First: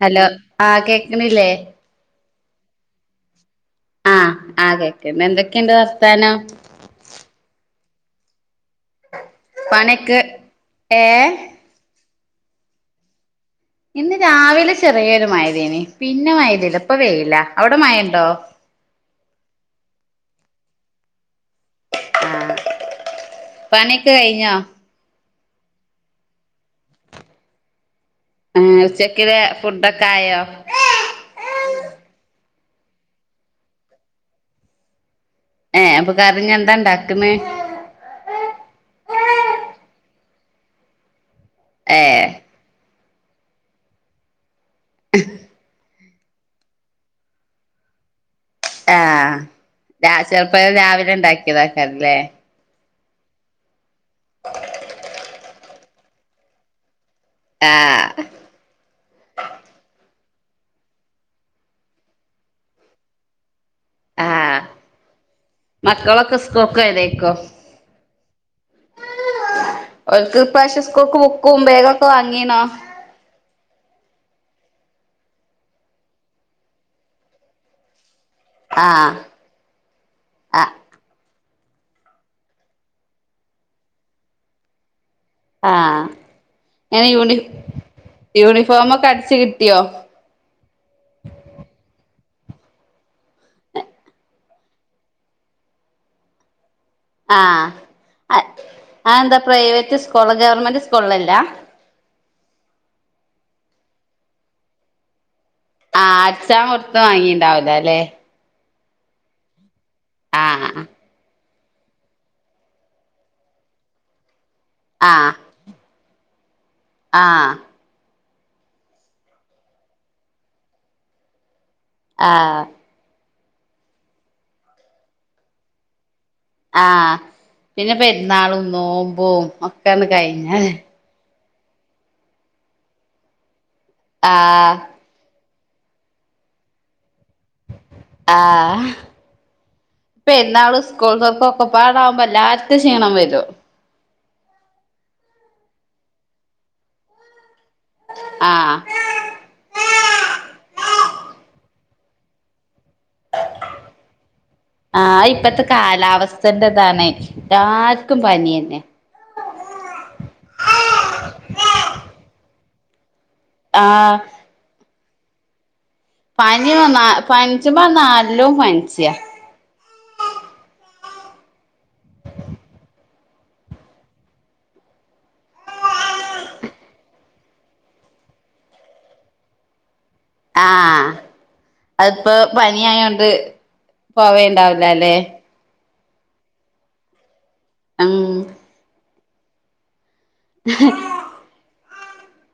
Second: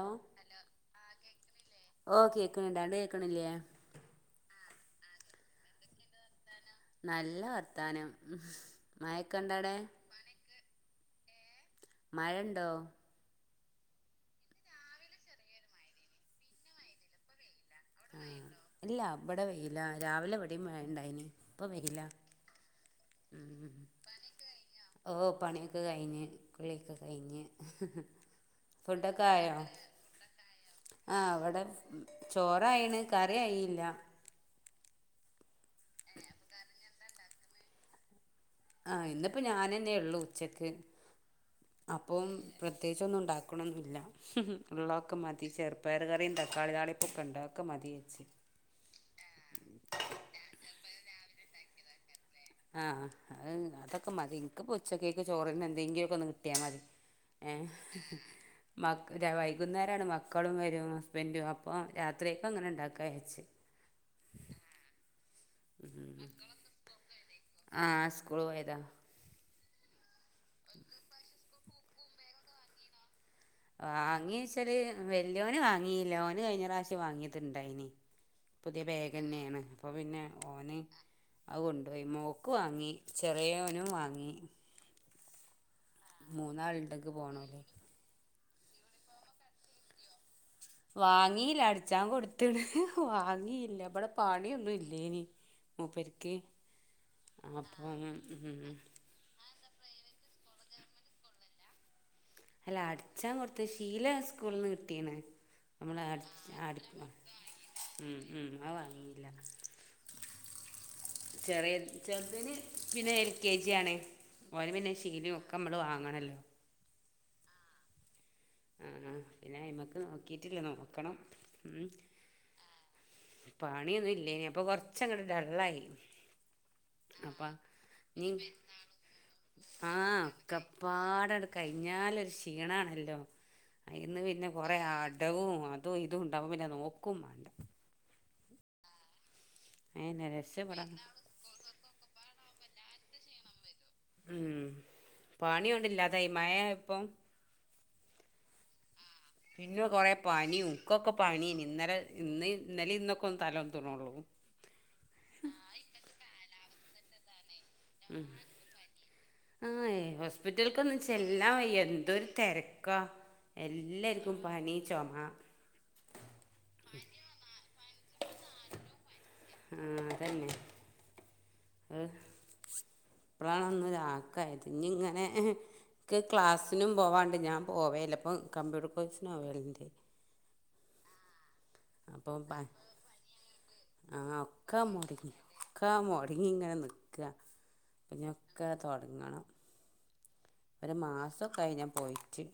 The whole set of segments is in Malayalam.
ഹലോ ആഹ് കേക്ക്ണില്ലേ? ക്കണിണ്ട് അങ്ങ്ട് കേക്കണില്യേ? ആഹ് ആഹ് കേക്കിണ്ട് എന്തൊക്കെണ്ട് വർത്താനം? നല്ല വർത്താനം മയയൊക്കെ ഉണ്ടോ അവിടെ പണിയൊക്കെ ഏ മഴയുണ്ടോ ഇന്ന് രാവിലെ ചെറിയൊരു മയ പെയ്തിനി പിന്നെ മയയ്തീല്ല ഇപ്പ വേയ്ലാ ആ ഇല്ല ഇവിടെ വെയിലാണ് രാവിലെ വരെയും മഴയുണ്ടായേനി ഇപ്പ വെയിലാ ആ പണിയൊക്കെ കഴിഞ്ഞോ ഓ പണിയൊക്കെ കഴിഞ്ഞ് കുള്ളിയൊക്കെ കഴിഞ്ഞ് ആ ഫുഡ്‌യൊക്കെ ഉച്ചക്കിലെ ആയോ ഫുഡൊക്കെ ആയോ ആ അവിടെ ചോറ് ആയെണ് കറി ആയയില്ല ഏ അപ്പൊ കറിഞ്ഞി എന്താ ഇണ്ടാക്ക്‌ന്നേ ആ ഇന്നിപ്പോ ഞാനെന്നെ ഉള്ളൂ ഉച്ചക്ക് ഏ അപ്പോം കെ - പ്രത്യേകിച്ച ഒന്നും ഉണ്ടാക്കണോന്നുല്ല ഉള്ളതൊക്കെ മതി ചെറുപ്പയർ കറിയും തക്കാളി താളിപ്പൊക്കെ ഉണ്ട് അതോക്കെ മതിവെച്ച് ആഹ ചെറുപ്പയർ രാവിലെ ഉണ്ടാക്കിയതാക്ക [unintelligible] രല്ലേ ആ അതൊക്കെ മതി എനിക്ക്പ്പോ ഉച്ചക്കേക്ക് ചോറിന് യെന്തെകിലും ഒക്കെ ഒന്ന് കിട്ടിയാ മതി ഏഹ് ആ മ്മാക് വൈകുന്നേരാണ് മ- മക്കളും വരും ഹസ്ബന്റും അപ്പൊ രാത്രിയക്കങ്ങനെ ഉണ്ടാക്കാവെച്ച് ആ മക്കളൊക്കെ സ്കൂൾക്കോയതേക്കോ ആഹ് സ്കൂൾ പോയതാ ഓല്ക്ക് ഇപ്രാവശ്യം സ്കൂൾക്ക്‌ ബുക്കും ബേഗൊ പ്പൊ വാങ്ങീണോ വാങ്ങീച്ചാല് വെല്ല്യോന് വാങ്ങീല്ലാ ഓന് കഴിഞ്ഞറാശ്യം വാങ്ങിയത്ണ്ടായിനി പുതിയ ആഹ് ബേഗെന്നേണ് അപ്പൊ പിന്നെ ആഹ് ഓന് അവു കൊണ്ടോയി മോള്ക്ക് വാങ്ങി ചെറിയോനും വാങ്ങി ആഹ് ഞാന് മൂന്നാളുണ്ടെനിക്ക് യൂണിഫ് പോണോല് യൂണി ഫോമൊക്കെ അടിച്ച് കിട്ടിയോ വാങ്ങിയില്ല അടിച്ചാൻ കൊടുത്ത്ണ് വാങ്ങിയില്ല ഇവിടെ പണിയൊന്നും ഇല്ലേനി മൂപ്പരിക്ക് ആഹ് അതെന്താ പ്രൈവറ്റ് സ്കൂൾ ഗവൺമെന്റ് കൊള്ളല്ല അല്ല അടിച്ചാൻ കൊടുത്ത് ഷീല സ്കൂളിൽന്ന് കിട്ടീണ് നമ്മള് ആഹ് അടിച്ച് അട്ച്ചാൻ കൊട്ത്ത അടിക്കും വാങ്ങിണ്ടാവൂലല്ലെ ഉം ഉം [inaudible] ആഹ് ചെറിയ ചെറുതിന് പിന്നെ എൽ കെ ജി ആണ് ഓന് പിന്നെ ആഹ് ശീലിം ഒക്കെമ്മള് വാങ്ങണല്ലോ ആഹ് ആ ആ പിന്നെ അയ്മക്ക് നോക്കീട്ടില്ല നോക്കണം ആഹ് പണിയൊന്നും ഇല്ലേനി പ്പൊ കൊർച്ചങ്ങട്ട് ഡള്ളായി ആഹ് അപ്പൊ പിന്നെ ഇനി പെര്ന്നാളും നോമ്പും ഒക്കെണ്ട് ആഹ് കഴിഞ്ഞാല് ഒക്കപ്പാടട് കഴിഞ്ഞാലൊരു ക്ഷീണാണല്ലോ അന്ന് പിന്നെ ആഹ് കൊറേ അടവും അതും ഇതും ണ്ടാവുമ്പോ പിന്നെ നോക്കും ആഹ് അയെന്നെ പെരുന്നാളും രക്ഷപ്പെടാൻ സ്കൂൾ തുറപ്പും ഒക്കെപ്പാടാവുമ്പോല്ലാ ക്ഷീണം വരു ഉം പണിയുണ്ടില്ലാതായി മഴ ആയപ്പം ആഹ് പിന്നെ കൊറെേ പനിയും ൻക്കൊക്കെ പനിയേനി ഇന്നലെ ഇന്ന് ഇന്നലിം ഇന്നൊക്കെ ഒന്ന് തലോന്ന്ണൊള്ളൂ ആഹ് ഇപ്പത്തെ കാലാവസ്ഥന്റെ താണെയ് ഉ ആ ഹോസ്പിറ്റൽക്കൊന്നും ചെല്ലാൻ വയ്യ. എന്തൊരു തെര ക്കാ ആഹ് എല്ലാർക്കും പനി ചു ആ പനി വന്നാ പ ചുമ്പം നല്ലോ പനിച്ച ആ അതന്നെ ഓ ഇപ്പഴാണ് ഒന്ന് ഒരാക്കായത് ഇനി ഇങ്ങനെ ഇക്ക് ക്ലാസ്സിനും പോവാണ്ട് ഞാൻ പോവേല്ല ഇപ്പൊ കമ്പ്യൂട്ടർ കോഴ്സിന് പോവലിന്റ് ആഹ് അതിപ്പോ പ പനിയായോണ്ട് ആ ഒക്കെ പോവേണ്ടാവില്ല ല്ലെ മുടങ്ങി ഒക്കെ മൊടങ്ങി ഇങ്ങനെ നിൽക്കാ ഉം ഇനി ഒക്കെ തൊ തൊടങ്ങണം ഒരു മാസക്കെ ആയിന്ന് പോയിട്ട്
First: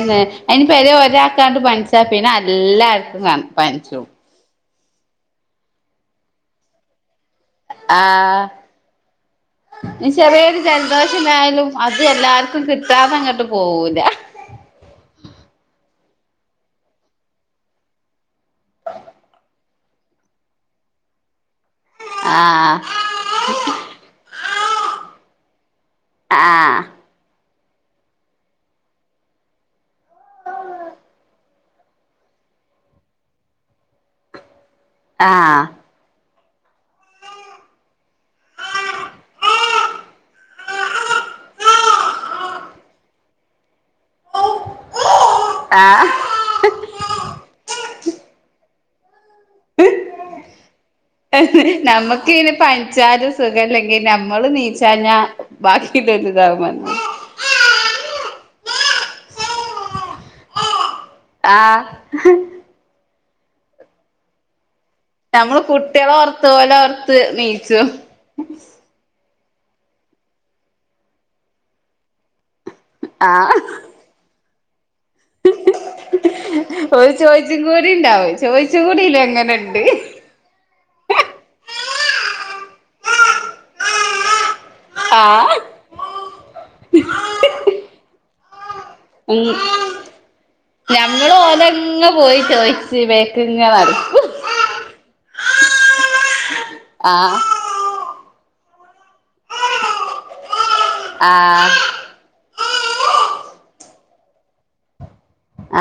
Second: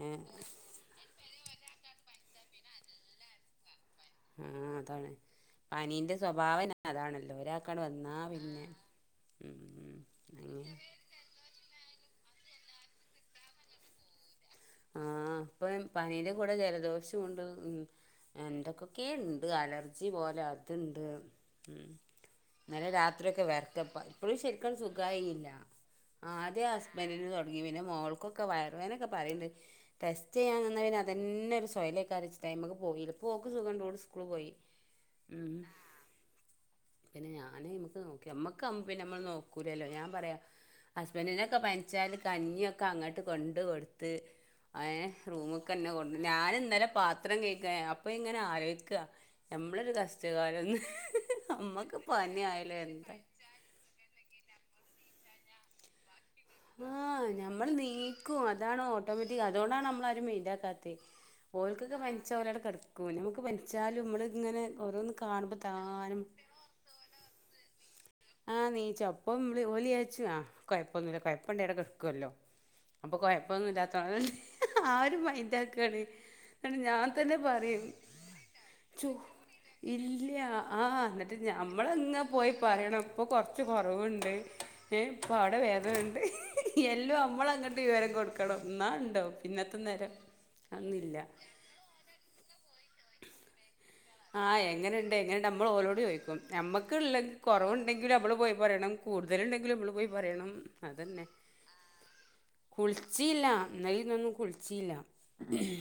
ഏ പര ഒരാൾക്കാണ്ട് പനിച്ചാ പിന്നെ എല്ലാർക്കും കാണും പനിച്ചും ആ അതാണ് പനീന്റെ സ്വഭാവം പിന്നെ അതാണല്ലോ ഒരാൾക്കവിടെ വന്നാൽ ആഹ് പിന്നെ ഉം ഇനി ചെറിയൊരു അങ്ങനെ ജലദോഷം എന്തായാലും അ ത് എല്ലാർക്കും കിട്ടാതെ അങ്ങോട്ട് പോവൂല ആ ഇപ്പം പനിയുടെ കൂടെ ജലദോഷം ഉണ്ട് എന്തൊക്കെക്കെയോ ഉണ്ട് അലർജി പോലെ അതുണ്ട് ഉം ആഹ് ഇന്നലെ രാത്രിയൊക്കെ വെറക്കപ്പാ ഇപ്പോളും ശരിക്കങ്ങോട്ട്‌ സുഖായില്ല ആദ്യം ആഹ് ഹസ്ബൻഡിന് തുട പിന്നെ മോൾക്കൊക്കെ വയർ വേദനയൊക്കെ പറയുണ്ട് ടെസ്റ്റ് ചെയ്യാൻ നിന്നാ പിന്നെ അതന്നെ ഒരു സു പൊയില ഒക്കെ അരച്ച് ടൈമുക്കെ പോയി ഇപ്പോ ഓൾക്ക് സുഖമുണ്ട് ഓള് സ്കൂള് പോയി ഉം ആഹ് പിന്നെ ഞാനേ നമുക്ക് നോക്കി നമ്മുക്ക് പിന്നെ നമ്മൾ നോക്കൂലല്ലോ ഞാൻ പറയാം ഹസ്ബൻഡിനൊക്കെ പനിച്ചാൽ കഞ്ഞിയൊക്കെ അങ്ങോട്ട് കൊണ്ട് കൊടു ത്ത് ഏ റൂമ്ക്ക് തന്നെ കൊ ആഹ് ഞാൻ ഇന്നലെ പാത്രം കഴുകാ അപ്പം ഇങ്ങനെ ആലോ ടുക്കാ നമ്മളൊരു കഷ്ടകാലംന്ന് നമ്മക്ക് നമുക്ക് പനി ഇനി ആയാലോ എന്താ പനിച്ചാലും സുഖം ഇല്ലെങ്കി നമ്മള് നീച്ചാ തന്നെ ബാക്കി കിട്ടും ആഹ് ഞമ്മൾ നീക്കും അതാണ് ഓ ട്ടോമാറ്റിക് അതോണ്ടാണ് നമ്മളാരും മൈൻഡ് ആക്കാത്തെ ത്തെ ആഹ് ഓൽക്കൊക്കെ പനിച്ചാ ഓലവിടെ കിടക്കും ന ഒക്കെ പനിച്ചാലും നമ്മള് ഇങ്ങനെ ഓരോന്ന് കാണുമ്പോ നമ്മള് കുട്ടികള് താനും ഓർത്ത ഓലെ ഓർത്ത് നീയിച്ചും ആ നീചോം പ്പം മ്മള് ഓലിയാര്ചും ആ കൊയപൊന്നുല്ല കൊയപ്പണ്ടേലടെ കൊ ല്ലോ അപ്പൊ ആഹ് കൊയപ്പൊന്നുല്ലാതഅ ആര് മൈന്റാകാന് ങ്ങനെ ഒരു ഞാൻതെന്നെ ചോയിച്ചും പറ്യും കൂടി ഉണ്ടാവും ചോയിച്ചും ചു കൂടിയില്ലേ എങ്ങനെണ്ട് ഇല്ല്യ ആ ങ്ങട്ട് ഞാ മമള് അങ്ങ് പോയി പറ്യണം പ്പൊ കൊറച് ഇപ്പം കൊറവ്ണ്ട് ഏ ഇപം അവിടെ ആഹ് വേദനണ്ട് എല്ലും ഞമ്മളങ്ങട്ട് വിവരം കൊട്ക കട അ ഉം അതൊന്നുല്ല ഞമ്മള് ഓന്റങ്ങ് പോയി ട്ട് പോയി പി വേക്ക്ങ്ങ നട് ആ എങ്ങനെണ്ട് എങ്ങനെണ്ട് അമ്മള് ഓലോട് ചോയ്കും അമ്മക്ക്‌ ള്ള ആഹ് കൊറവ്ണ്ടങ്കില് അവള് പോയി പറണം കുടുതല് ഇണ്ടെങ്കിലും അവള് പോയി പ പറ്യണം ആ കുളിച്ച്യില്ല ഇന്നലിം ഇന്നൊന്നും കുളിച്ച്യില്ല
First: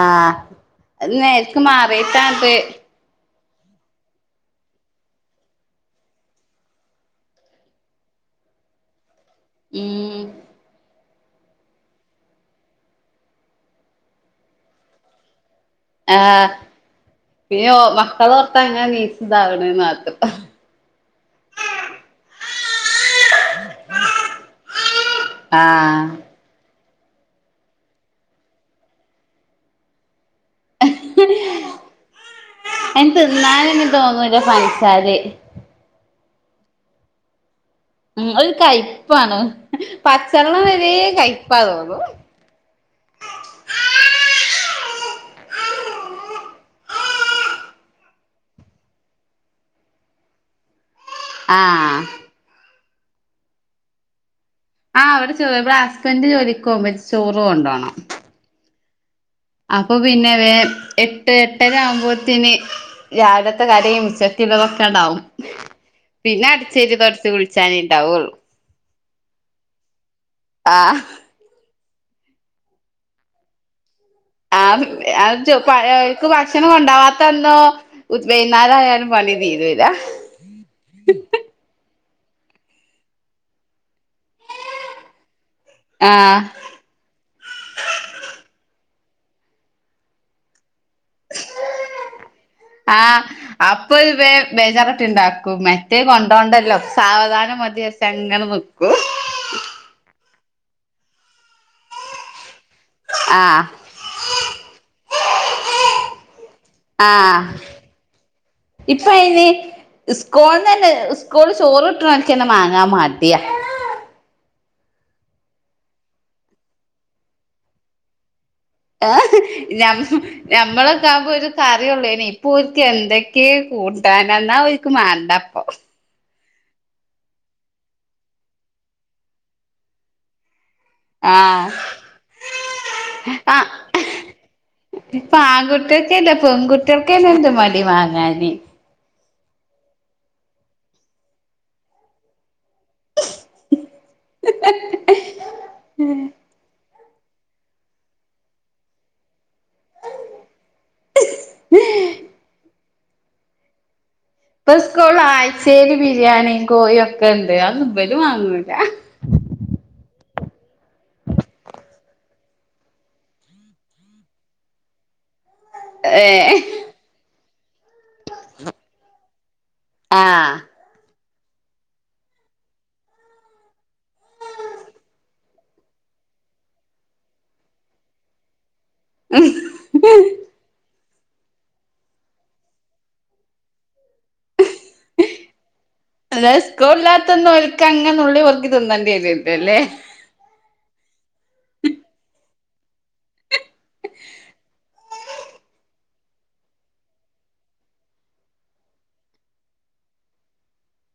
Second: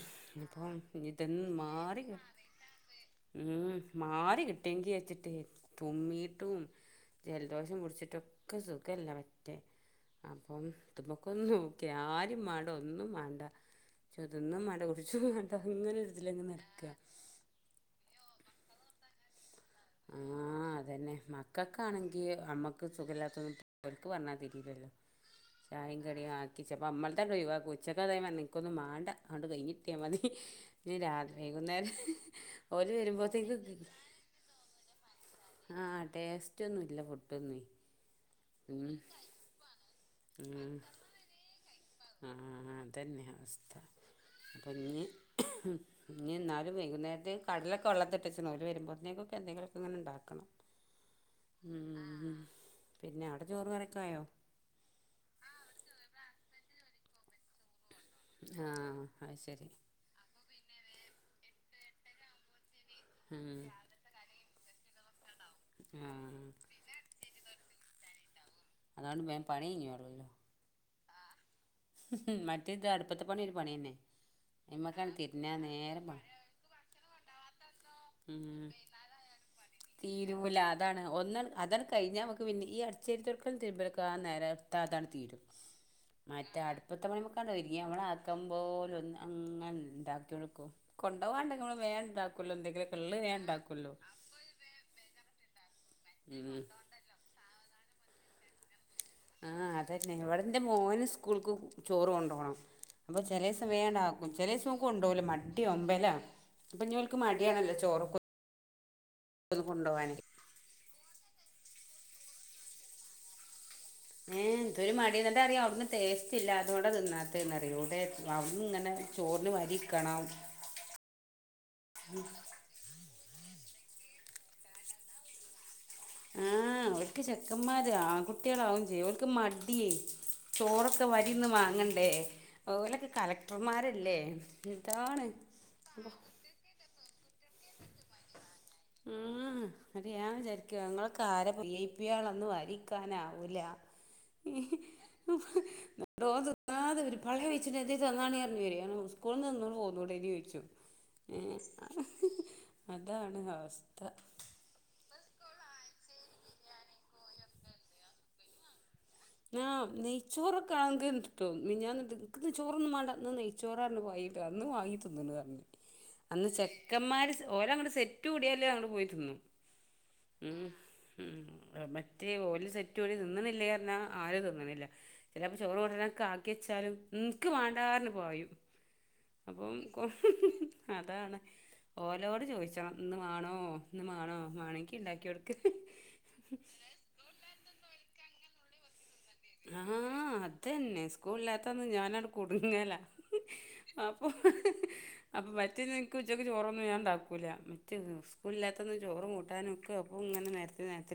ആഹ് അത് നേർക്ക് മാറിയിട്ടാത് ഉ മാറി കിട്ടിയെങ്കിൽ വെച്ചിട്ട് തുമ്മീട്ടും ജലദോഷം കുടിച്ചിട്ടൊക്കെ സുഖല്ല റ്റേ ഉം അപ്പം തുമ്പുകു നോക്യാ ആരിം മാണ്ട ഒന്നും മാണ്ട തിന്നുംമാണ്ട കുടിചുംമാണ്ട ത അങ്ങനെര്തിലങ്ങ് നട്കാ കവർതാ ഇങ്ങനെ നീചി താവ് അ യിനാക് ത മക്കക്കാണെങ്കി അമ്മക് സുഖല്യാതദൊന്നും അവർക് പറഞ്ഞാ തിരീലല്ലോ ചായേം ആഹ് കടിം ആക്കി സെപ്പം അമ്മൾതരേയ് വാ കുച്ചക് അതേഴിമനിക്ക് ഒന്നും മാണ്ട അട് കൈഞ്ഞിട്ടേയ് മതീ ഇനി രാ വൈകുന്നേരം ഓല് അയിന് വരുംബതേക് തിന്നാനൊന്നും തോന്നൂല പൻസാര് ആടേസ്റ്റൊന്നുല്ല ഫുഡൊന്നേ ഉം ഒര് കൈപാണ് പച്ചള്ളം വരേ കൈ ആ അതെന്നെ അവസ്ഥ കുഞ്ഞ് ഇനി എന്നാലും വൈകുന്നേരത്തെേക് കടലൊകെ വെള്ളതിലിട്ടെചിണ് ഓല് വരുംബതിനേകൊകെ എന്തെങ്കിലൊകെങ്ങനെ ഇണ്ടാക്കണം ആഹ് പിന്നെഅവിടെചോറും കറിയൊകായോ ആഹ് ഇവിടെ ചോറ് ഹസ്ബൻഡറ് ജോലിക്ക് പോകുമ്പേ ചോറ് കൊണ്ടോണം ആഹ് അത് ശരി അപ്പൊ പിന്നെ വേ എട്ട് എട്ടര ആകുമ്പോത്തിന് ഉം രാവിലത്തെ കടിയും ഉച്ചക്കില്ലാതൊക്കെ കണ്ടാവും ആഹ് പിന്നെ അടിച്ചരി തുടച്ച് കുളിച്ചാനേ ണ്ടാവുള്ളൂ അതോണ്ട് വേം പണിയിഞ്ഞോള്ളല്ലോ ആഹ് മറ്റേ ഇത് അടുപ്പത്തെ പണി പണിന്നെ ആ അക്ക് പോണെ ഭക്ഷണം കൊണ്ടാവാത്തന്നോ ഉം വൈന്നാരായാലുംപണി തീറരില്ല കഴിഞ്ഞൽ നമക്ക് പിന്ന ഈ അടച്ചരി തുക്കരു ത്താതാണ് ആഹ് തീരുംറ്മറ്റെ അയ്മക്കാണ്ടൊര്ങ്ങ്യ അമളാക്കമ്പോലൊന്ന് അങ്ങനെണ്ടാക്ക്യോ ണ്ട്ക്കു കൊണ്ടൊവാണ്ടെങ്കി മ്മള് വേണ്ടാക്കല്ലോ എന്തെങ്കിലൊകെള്ളഹ് ആഹ് വേണ്ടാക്കല്ലോ അപ്പൊ തെ കൊണ്ടോണ്ടല്ലോ സാവധാനം മതിയെ ചെങ്ങന വെ ആ അതന്നെ ഇവിടെന്റെ മോന് സ് കൂൾക്ക് ചോറ് കൊണ്ടോണം പം ആഹ് ചെലേസം വേഅണ്ടാക്കും ചെലേസം ഒൻ കൊണ്ടോഉല മടി ഒമ്പേലാ പ്പം ഞ്ഞിഓൽക് ക്ക് മടിയാണല്ലോ ചോറൊക്കെ ഇപ്പ അയ്ന് ഒന്ന് കൊണ്ടോവാന് സ്കോൾന്നെന്നെ സ് സ്കൂള് ചോറ് ട്ട്ണോൻക്കെന്നെ മാങ്ങാൻ മാടിയ ഏ എന്തൊരു മടി എന്ന്ട്ട അറിയൊ അവിടന്ന് ട്ടേസ്റ്റ് ഇല്ലതോണ്ട തിന്നാത്തെ ആ് ഞമ് ഞമ്മളൊക്കെ ആഉമ്പോ ഒരു കറിയുള്ളേഞ്ഞി ഇപ്പൊ ഓല്ക്ക് എന്തൊക്കെ കൂട്ടാനന്നാ ഓൽക് മാണ്ട പ്പൊ ആ അവർക്ക് ചെക്കന്മാര് ആൺ കുട്ടിളാവും ചെയ്യ ഓൽക്ക് മടി ചോറൊക്കെ വരിന്ന് ആഹ് മാങ്ങണ്ടേ ഓലൊക് ആഹ് കളക്ടർമാരല്ലേ ഇതാണ് ഇപ്പൊ ടി വങ്ങാന് ആ ന്നട്ട് ഞാൻ വിചാരിക്കും ങ്ങളെക്കാരവി ഐ പി ളോ ന്ന് വരിക് ക്കാന് ആവൂല [unintelligible] പള്ളേ പയ്ച്ചിണ്ട് എന്തേ തന്നാണി അറിഞ് വരേ സ്കൂൾന്നോന്നും പോന്നൂടേഞൊയ്ചും അതാണ് അവ ത പ്പ സ്കൂൾള് ആഴ്ചേല് ബിരിയാണി കോഴി ഒക്കെ ണ്ട് അത് ബല് വാങ്ങൂല ആ നെയ്ച്ചോറൊക്കെആൺങ്കി ത്തി മിഞ്ഞാന്ന് ക് ചോറൊന്നും വേണ്ട ന്ന് നെയ്‌ച്ചോറാന്ന് പറിണ്ട് ഇന്ന് വാങ്ങി തിന്നീണ് അന്ന് ഏഹ് ചെക്കന്മാര് ഓര അങ്ങട് സെറ്റ് കൂടിയാലേ അങ്ങട് പോയിത്തിന്നു ഉ ആഹ് ഉ മറ്റേ ഓല് സെറ്റ് ഒരു തിന്ന്ണില്ലേ ർഞാ ആരും ത്തിന്ന്ണില്ല ചെലേപം ചോറ് കൊണ്ടരാൻ ആക്കിച്ചാലും ഇൻക്ക് വണ്ടാർഞ് പായും അപ്പം കൊ അതാണ് ഓലോട് ചോയിച്ചണം ഇന്ന് വേണോ ന്ന് മാണോ മാണങ്കി ണ്ടാക്കി കൊടുക്ക് അതെ ത്ന്നണ്ടിരും ആഹ് അതന്നെ സ്കൂളില്ലാത്ത ഇന്ന് ഞാനട് കുടുങ്ങല അപ്പം അപ്പം മറ്റേ നിനിക്ക് ഉച്ചയ്ക്ക് ചോറൊന്നും വാണ്ടാക്കില്ല മറ്റേ സ്കൂളില്ലാത്തന്ന് ചോറും കൂട്ടാനും ഒക്കും അപ്പൾ ഇങ്ങനെ നിരത്തി നിരത്തി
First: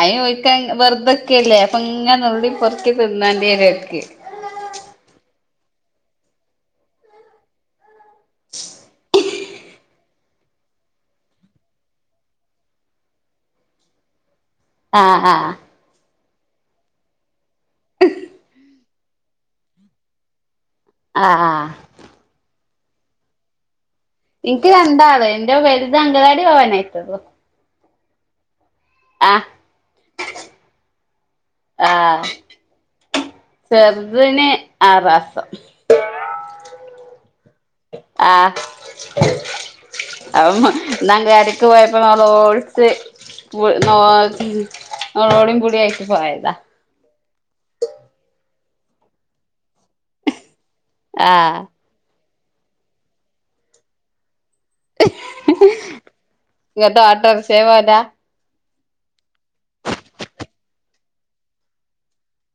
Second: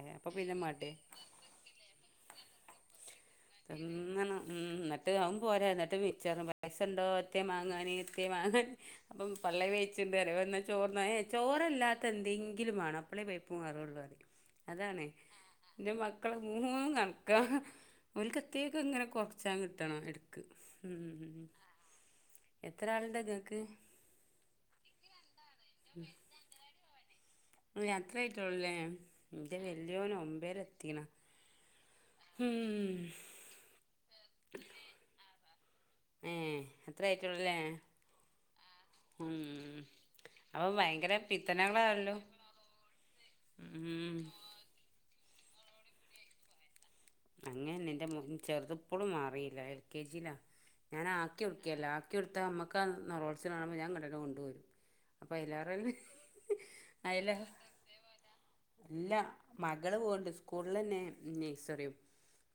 അയോയിക്കാ വെറുതൊക്കെല്ലേ അപ്പൊ ഇങ്ങനെുള്ളി പിങ്ങ ഉ നട്ട് ആും പോരായിര എന്നിട്ട് മിച്ച പൈസ ഉണ്ടോ ഒത്തിയ മാങ്ങാനൻ അക്കേമാണ് അപ്പം പള്ളി വിച്ചണ്ട് വരെ വന്ന ചോറ്ഏ ചോറല്ലാത്ത എന്തെങ്കിലും വേണം അപ്പള വയപ്പ മാറുള്ള അതാണേ ആഹ് ആഹ് എന്റെ മക്കള മൂന്ന നടക്ക ഒരു കത്തിയൊക്കെ ഇങ്ങനെ കുറച്ച കിട്ടണം എടുക്ക് ആ് ആഹ എത്ര ആളന്താ കേൾക്ക് എനിക്ക് രണ്ടാള് എന്റെ വലുത അങ്കലാടി പോവാനായിട്ടത്ോ അ അത്രയയിട്ട ഉള്ളല്ലേ എന്റെ വല്യോൻ ഒമ്പേരെ എത്തിക്കണ ആ ഹം ചെറുതിന് ആറാസം ഏ എത്ര ആയിറ്റള്ളല്ലേ അന്താ ഭയങ്കര കരക്ക് പോയപ്പോ പിത്തനകളാണല്ലോ നമ്മള ഓടിച്ച് പോയി ഉം തോടും കൂടിയക്കി പോയതാ അങ്ങന എൻറെ മു ചെറുതപ്പോഴും മാറിയില്ല എൽ കെ ജിയിലാ ഞാൻ ആ ആക്കി ഉറക്കിയല്ലാ ഒക്കെടുത്ത നമ്മക്ക് ആ നറോത്സിനാവുമ്പോ ഞാ കണ്ടട്ട കൊണ്ട പോരും അപ്പൊ അയലേറെ [unintelligible] ഇങ്ങട്ട് അയല ഓട്ടോറിക്ഷേ പോവലാ അല്ല മകള് പോവ്ണ്ട് സ്കൂളിലന്നെ നേഴ്‌സറിയും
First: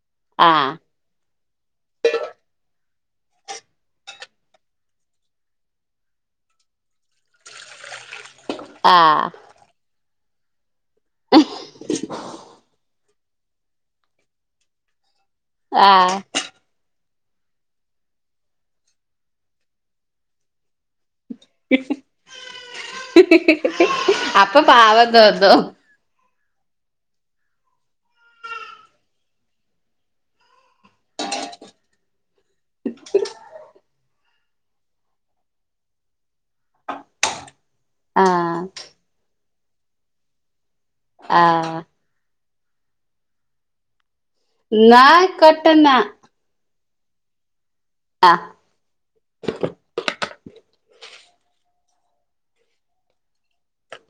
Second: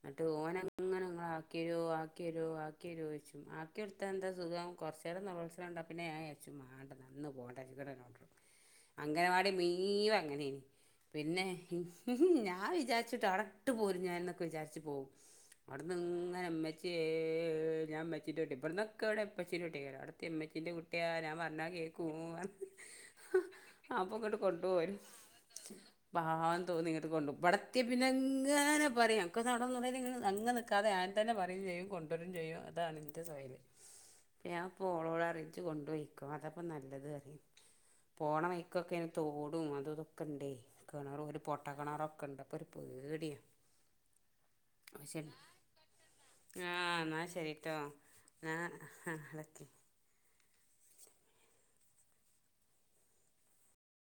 ന്നട്ട് ആ ഓനങ്ങനെ ങ്ങളാ ക്കിരോ ആക്കിരോ ആക്കിരോ ചോച്ചും ആക്കിടുത്ത എന്താ സുഖം കുറച്ച് നേരം നെലോളിച്ചണ് കണ്ട പിന്നെ ഞാൻ വിചാരിച്ചും മാണ്ട ന്ന ഇന്ന് പോണ്ടച്ച് ങ്കടന്നേ കൊണ്ടരും ആ അംഗനവാടി മീവെ ങ്ങനെ പിന്നെ ഞാൻ വിചാ ച്ച്ട്ട് ടാടട്ട് പോരും ഞാൻ ന്ന് ക്കൊ വിചാരിച് പോവും ആ അവിട്ന്ന് ഇങ്ങനെമ്മച്ച്യേ ച്യേ ഞാൻ മ്മച്ച്യേന്റുട്ടി ബ്ട്ന്നൊക്കെവ്ടെ ഉപ്പച്ചീന്റുട്ടിയായോരാ അവ്ടെത്യാ ഉമ്മച്ചിന്റെ കുട്ട്യാ ഞാ പറഞ്ഞാ കേക്കും പറഞ്ഞ് അപ്പൊ ഇങ്ങോട്ട് കൊണ്ടു പോരും പാവം തോന്നും പാവം തോന്നിങ്ങട്ട് കൊണ്ടു ബടെത്ത്യ പിന്നെങ്ങനെ പറയും ക്കൊന്നവടെ നിന്നൂടായിരുനി [unintelligible] അങ്ങ് നിൽക്കാതെ ഞാൻ തന്നെ പറയും ചെയ്യും കൊണ്ടൊരും ചെയ്യും അതാണ് ൻ്റെ [unintelligible] ഞാൻപ്പോ ഓളോടറയും ഇജ്ജ് കൊണ്ടോയിക്കോ അതപ്പം നല്ലത് അറയും ആ പോണ വയിക്കൊക്കെ [unintelligible] [unintelligible] അതുഇതൊക്കണ്ടേ കിണർ ആ ഒരു പൊട്ട കിണറൊക്കണ്ട് അപ്പറ് പേടിയ ന്നാ ആയ്ക്കോട്ടെന്ന ആ ന്നാ ശരി ട്ടോ ഞാൻ ആ [unintelligible]